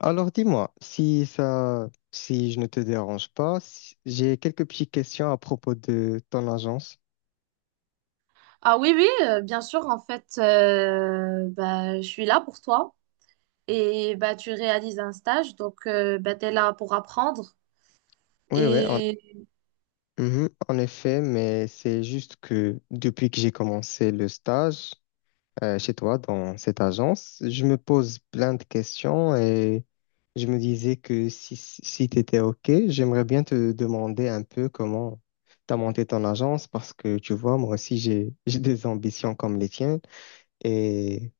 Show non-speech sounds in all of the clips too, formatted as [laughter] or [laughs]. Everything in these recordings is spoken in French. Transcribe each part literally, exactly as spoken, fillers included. Alors dis-moi, si ça, si je ne te dérange pas, si- j'ai quelques petites questions à propos de ton agence. Ah oui, oui, euh, bien sûr, en fait, euh, bah, je suis là pour toi et bah, tu réalises un stage, donc euh, bah, tu es là pour apprendre. Oui, oui, en, Et... mhm, en effet, mais c'est juste que depuis que j'ai commencé le stage euh, chez toi dans cette agence, je me pose plein de questions et je me disais que si, si tu étais OK, j'aimerais bien te demander un peu comment tu as monté ton agence parce que tu vois, moi aussi j'ai j'ai des ambitions comme les tiennes. Et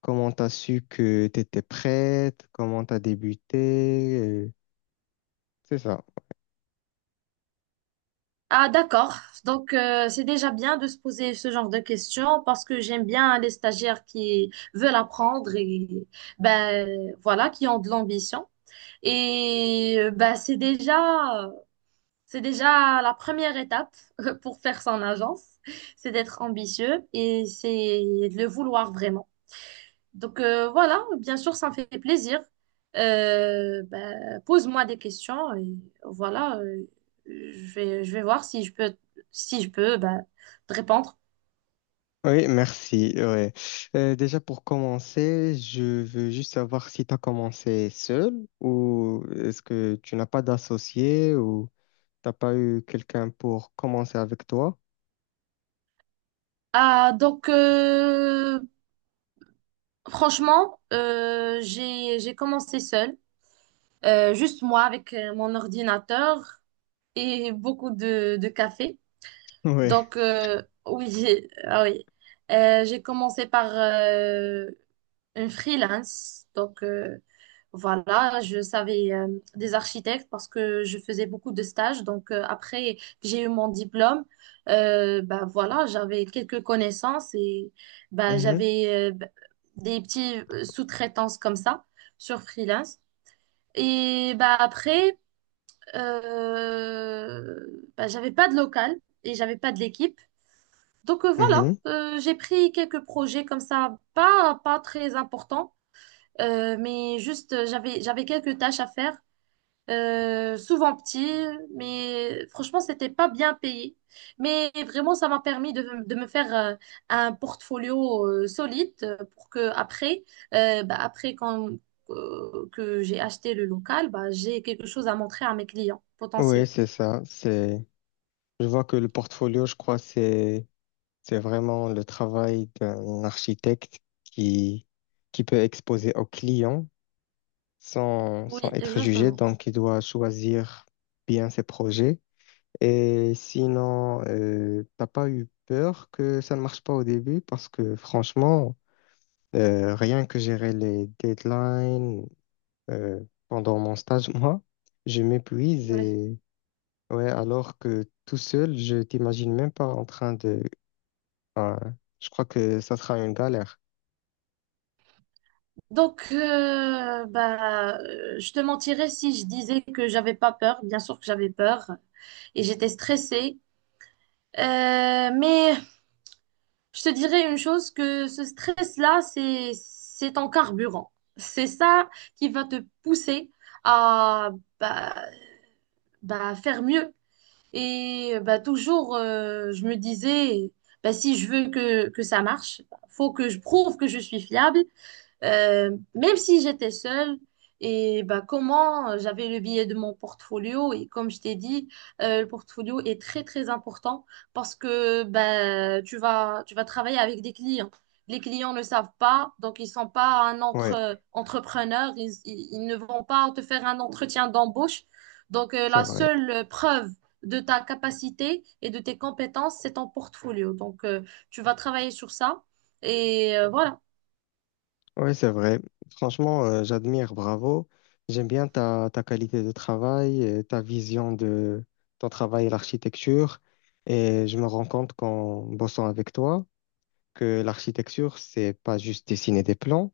comment t'as su que t'étais prête? Comment t'as débuté? Euh, c'est ça. Ah d'accord, donc euh, c'est déjà bien de se poser ce genre de questions parce que j'aime bien les stagiaires qui veulent apprendre et ben voilà, qui ont de l'ambition. Et euh, bah, c'est déjà, c'est déjà la première étape [laughs] pour faire son agence, c'est d'être ambitieux et c'est de le vouloir vraiment. Donc euh, voilà, bien sûr, ça me fait plaisir. Euh, ben, pose-moi des questions et voilà, euh, je vais, je vais voir si je peux, si je peux ben, te répondre. Oui, merci. Ouais. Euh, déjà pour commencer, je veux juste savoir si t'as commencé seul ou est-ce que tu n'as pas d'associé ou t'as pas eu quelqu'un pour commencer avec toi? Ah, donc euh, franchement, euh, j'ai, j'ai commencé seule, euh, juste moi avec euh, mon ordinateur et beaucoup de, de café. Oui. Donc euh, oui, [laughs] j'ai- ah oui, Euh, j'ai commencé par euh, un freelance. Donc, euh, voilà, je savais euh, des architectes parce que je faisais beaucoup de stages. Donc, euh, après que j'ai eu mon diplôme, euh, bah, voilà, j'avais quelques connaissances et bah, j'avais euh, bah, des petites sous-traitances comme ça sur freelance. Et bah, après, euh, bah, j'avais pas de local et j'avais pas de l'équipe. Donc euh, voilà, euh, j'ai pris quelques projets comme ça, pas, pas très importants, euh, mais juste, euh, j'avais, j'avais quelques tâches à faire, euh, souvent petites, mais franchement, c'était pas bien payé. Mais vraiment, ça m'a permis de, de me faire euh, un portfolio euh, solide euh, pour que après, euh, bah, après quand, euh, que j'ai acheté le local, bah, j'ai quelque chose à montrer à mes clients Oui, potentiels. c'est ça. C'est. Je vois que le portfolio, je crois, c'est c'est vraiment le travail d'un architecte qui qui peut exposer aux clients, sans, sans Oui, être jugé. exactement. Donc, il doit choisir bien ses projets. Et sinon, euh, t'as pas eu peur que ça ne marche pas au début parce que franchement, euh, rien que gérer les deadlines euh, pendant mon stage, [laughs] moi, je m'épuise Ouais. et ouais, alors que tout seul, je t'imagine même pas en train de. Ah, je crois que ça sera une galère. Donc, euh, bah, euh, je te mentirais si je disais que j'avais pas peur. Bien sûr que j'avais peur et j'étais stressée. Euh, mais je te dirais une chose, que ce stress-là, c'est, c'est ton carburant. C'est ça qui va te pousser à bah, bah, faire mieux. Et bah, toujours, euh, je me disais, bah, si je veux que, que ça marche, faut que je prouve que je suis fiable, euh, même si j'étais seule, et bah, comment euh, j'avais le billet de mon portfolio, et comme je t'ai dit, euh, le portfolio est très très important parce que bah, tu vas, tu vas travailler avec des clients. Les clients ne savent pas, donc ils sont pas un Ouais, entre, entrepreneur, ils, ils- ils ne vont pas te faire un entretien d'embauche. Donc euh, c'est la vrai. seule preuve de ta capacité et de tes compétences, c'est ton portfolio. Donc euh, tu vas travailler sur ça et euh, voilà. Oui, c'est vrai. Franchement, euh, j'admire, bravo. J'aime bien ta, ta qualité de travail, et ta vision de ton travail et l'architecture. Et je me rends compte qu'en bossant avec toi, que l'architecture, c'est pas juste dessiner des plans.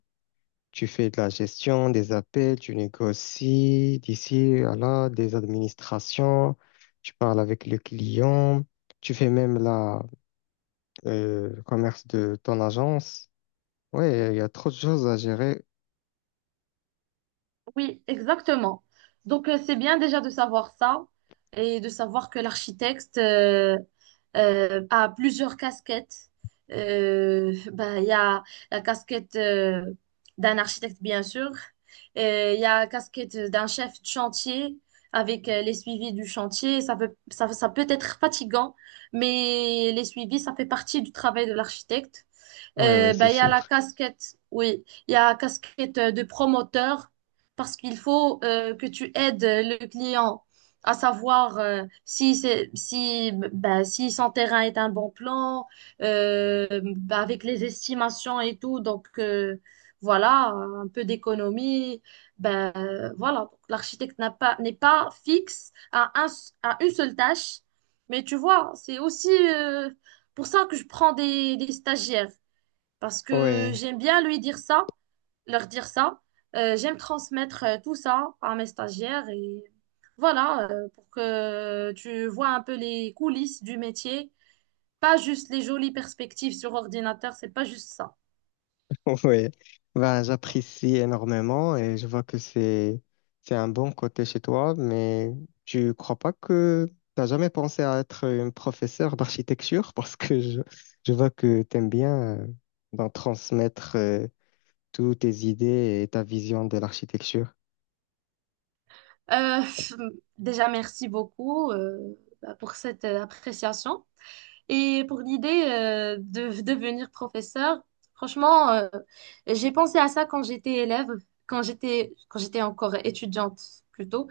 Tu fais de la gestion, des appels, tu négocies d'ici à là, des administrations, tu parles avec le client, tu fais même la, euh, le commerce de ton agence. Oui, il y a trop de choses à gérer. Oui, exactement. Donc, euh, c'est bien déjà de savoir ça et de savoir que l'architecte euh, euh, a plusieurs casquettes. Euh, bah, il y a la casquette euh, d'un architecte, bien sûr. Et il y a la casquette d'un chef de chantier avec euh, les suivis du chantier. Ça peut, ça, ça peut être fatigant, mais les suivis, ça fait partie du travail de l'architecte. Oui, oui, Euh, c'est ben, il y a la sûr. casquette, oui. Il y a la casquette euh, de promoteur parce qu'il faut euh, que tu aides euh, le client à savoir euh, si c'est si ben, si son terrain est un bon plan euh, ben, avec les estimations et tout. Donc euh, voilà, un peu d'économie. Ben euh, voilà, donc, l'architecte n'a pas n'est pas fixe à un à une seule tâche, mais tu vois, c'est aussi euh, pour ça que je prends des, des stagiaires parce que Ouais, j'aime bien lui dire ça, leur dire ça. Euh, j'aime transmettre euh, tout ça à mes stagiaires et voilà, euh, pour que tu vois un peu les coulisses du métier, pas juste les jolies perspectives sur ordinateur, c'est pas juste ça. [laughs] ouais. Ben, j'apprécie énormément et je vois que c'est c'est un bon côté chez toi, mais tu crois pas que t'as jamais pensé à être une professeure d'architecture [laughs] parce que je, je vois que t'aimes bien euh, d'en transmettre euh, toutes tes idées et ta vision de l'architecture. Euh, [laughs] déjà, merci beaucoup euh, bah, pour cette euh, appréciation et pour l'idée euh, de de devenir professeur. Franchement, euh, j'ai pensé à ça quand j'étais élève, quand j'étais quand j'étais encore étudiante plutôt.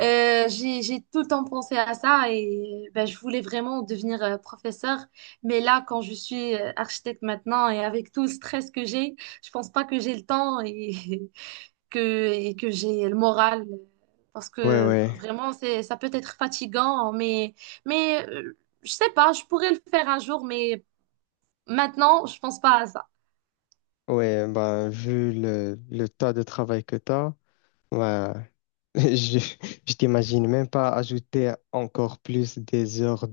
Euh, j'ai, j'ai tout le temps pensé à ça et ben, je voulais vraiment devenir euh, professeur. Mais là, quand je suis euh, architecte maintenant et avec tout le stress que j'ai, je pense pas que j'ai le temps et [laughs] que, et que j'ai le moral. Parce Ouais, que ouais, vraiment, c'est, ça peut être fatigant, mais, mais euh, je sais pas, je pourrais le faire un jour, mais maintenant, je pense pas à ça. ouais. Ben, vu le, le tas de travail que t'as, ben, [laughs] je, je t'imagine même pas ajouter encore plus des heures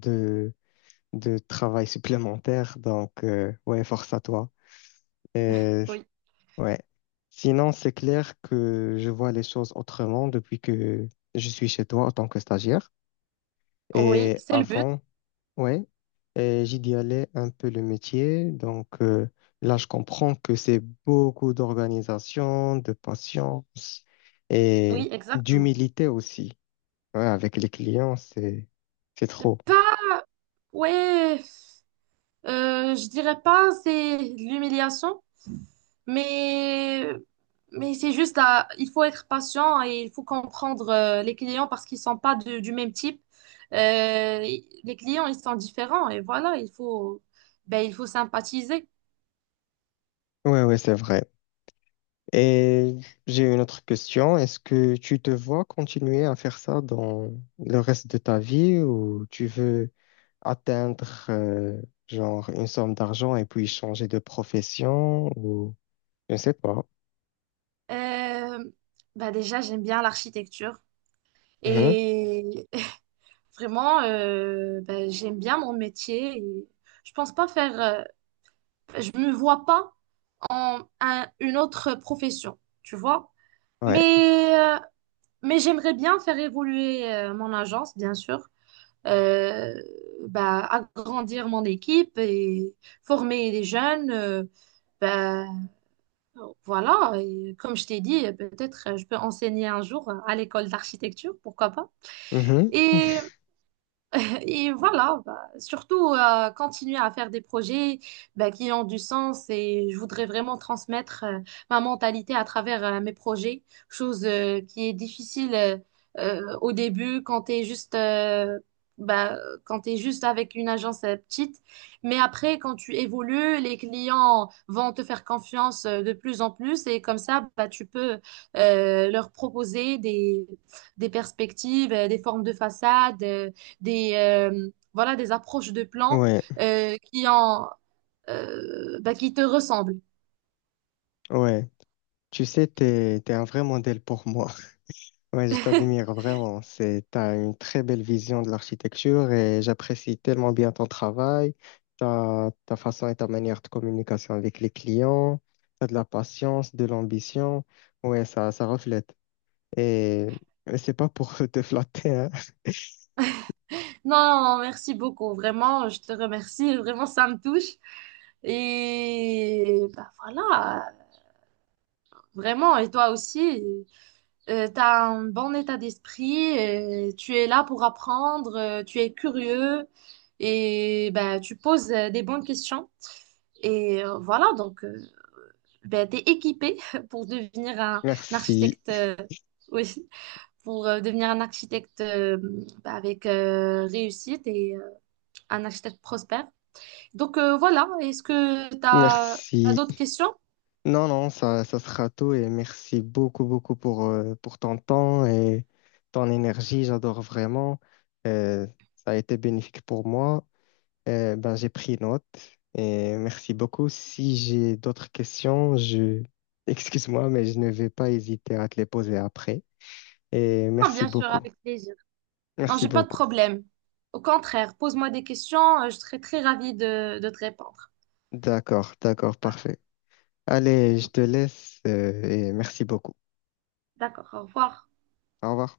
de travail supplémentaire. Donc, euh, ouais, force à toi. Et Oui, ouais. Sinon, c'est clair que je vois les choses autrement depuis que je suis chez toi en tant que stagiaire. oui, Et c'est le but. avant, ouais, et j'idéalais un peu le métier. Donc, euh, là, je comprends que c'est beaucoup d'organisation, de patience et Oui, exactement. d'humilité aussi. Ouais, avec les clients, c'est, c'est trop. Pas, ouais. Euh, je dirais pas c'est l'humiliation, mais, mais c'est juste à- il faut être patient et il faut comprendre euh, les clients parce qu'ils sont pas de- du même type. Euh, les clients, ils sont différents et voilà, il faut, ben, il faut sympathiser. Ouais, ouais, c'est vrai. Et j'ai une autre question. Est-ce que tu te vois continuer à faire ça dans le reste de ta vie ou tu veux atteindre euh, genre une somme d'argent et puis changer de profession ou je ne sais pas. Euh, ben déjà, j'aime bien l'architecture Mhm. et [laughs] vraiment, euh, ben, j'aime bien mon métier. Et je pense pas faire. Euh, Je me vois pas en un- une autre profession, tu vois. Ouais. Mais, euh, mais j'aimerais bien faire évoluer euh, mon agence, bien sûr, euh, bah, agrandir mon équipe et former des jeunes. euh, bah, voilà, et comme je t'ai dit, peut-être euh, je peux enseigner un jour à l'école d'architecture, pourquoi pas. Mhm. Et [laughs] et voilà, bah, surtout euh, continuer à faire des projets bah, qui ont du sens et je voudrais vraiment transmettre euh, ma mentalité à travers euh, mes projets, chose euh, qui est difficile euh, euh, au début quand tu es juste, euh, bah, quand tu juste avec une agence euh, petite. Mais après, quand tu évolues, les clients vont te faire confiance euh, de plus en plus et comme ça, bah, tu peux euh, leur proposer des, des perspectives, euh, des formes de façade. Euh, des, euh, voilà, des approches de plans Ouais. euh, qui ont, euh, bah, qui te ressemblent. Ouais. Tu sais, t'es, t'es un vrai modèle pour moi. Ouais, je t'admire [laughs] vraiment. C'est, t'as une très belle vision de l'architecture et j'apprécie tellement bien ton travail, ta, ta façon et ta manière de communication avec les clients. T'as de la patience, de l'ambition. Ouais, ça, ça reflète. Et et c'est pas pour [laughs] te flatter, hein. Non, merci beaucoup. Vraiment, je te remercie. Vraiment, ça me touche. Et bah, voilà, vraiment. Et toi aussi, euh, tu as un bon état d'esprit. Euh, tu es là pour apprendre. Euh, tu es curieux. Et bah, tu poses euh, des bonnes questions. Et euh, voilà, donc. euh, ben, t'es équipé [laughs] pour devenir un, un Merci, architecte, euh, oui, pour euh, devenir un architecte euh, bah, avec euh, réussite et euh, un architecte prospère. Donc euh, voilà, est-ce que t'as, t'as merci. d'autres questions? Non, non, ça, ça sera tout et merci beaucoup, beaucoup pour, euh, pour ton temps et ton énergie. J'adore vraiment. Euh, Ça a été bénéfique pour moi. Euh, ben, j'ai pris note et merci beaucoup. Si j'ai d'autres questions, je... [laughs] Excuse-moi, mais je ne vais pas hésiter à te les poser après. Et Non, merci bien sûr, beaucoup. avec plaisir. Non, Merci j'ai pas de beaucoup. problème. Au contraire, pose-moi des questions, euh, je serai très ravie de, de te répondre. D'accord, d'accord, parfait. Allez, je te laisse euh, et merci beaucoup. D'accord, au revoir. Au revoir.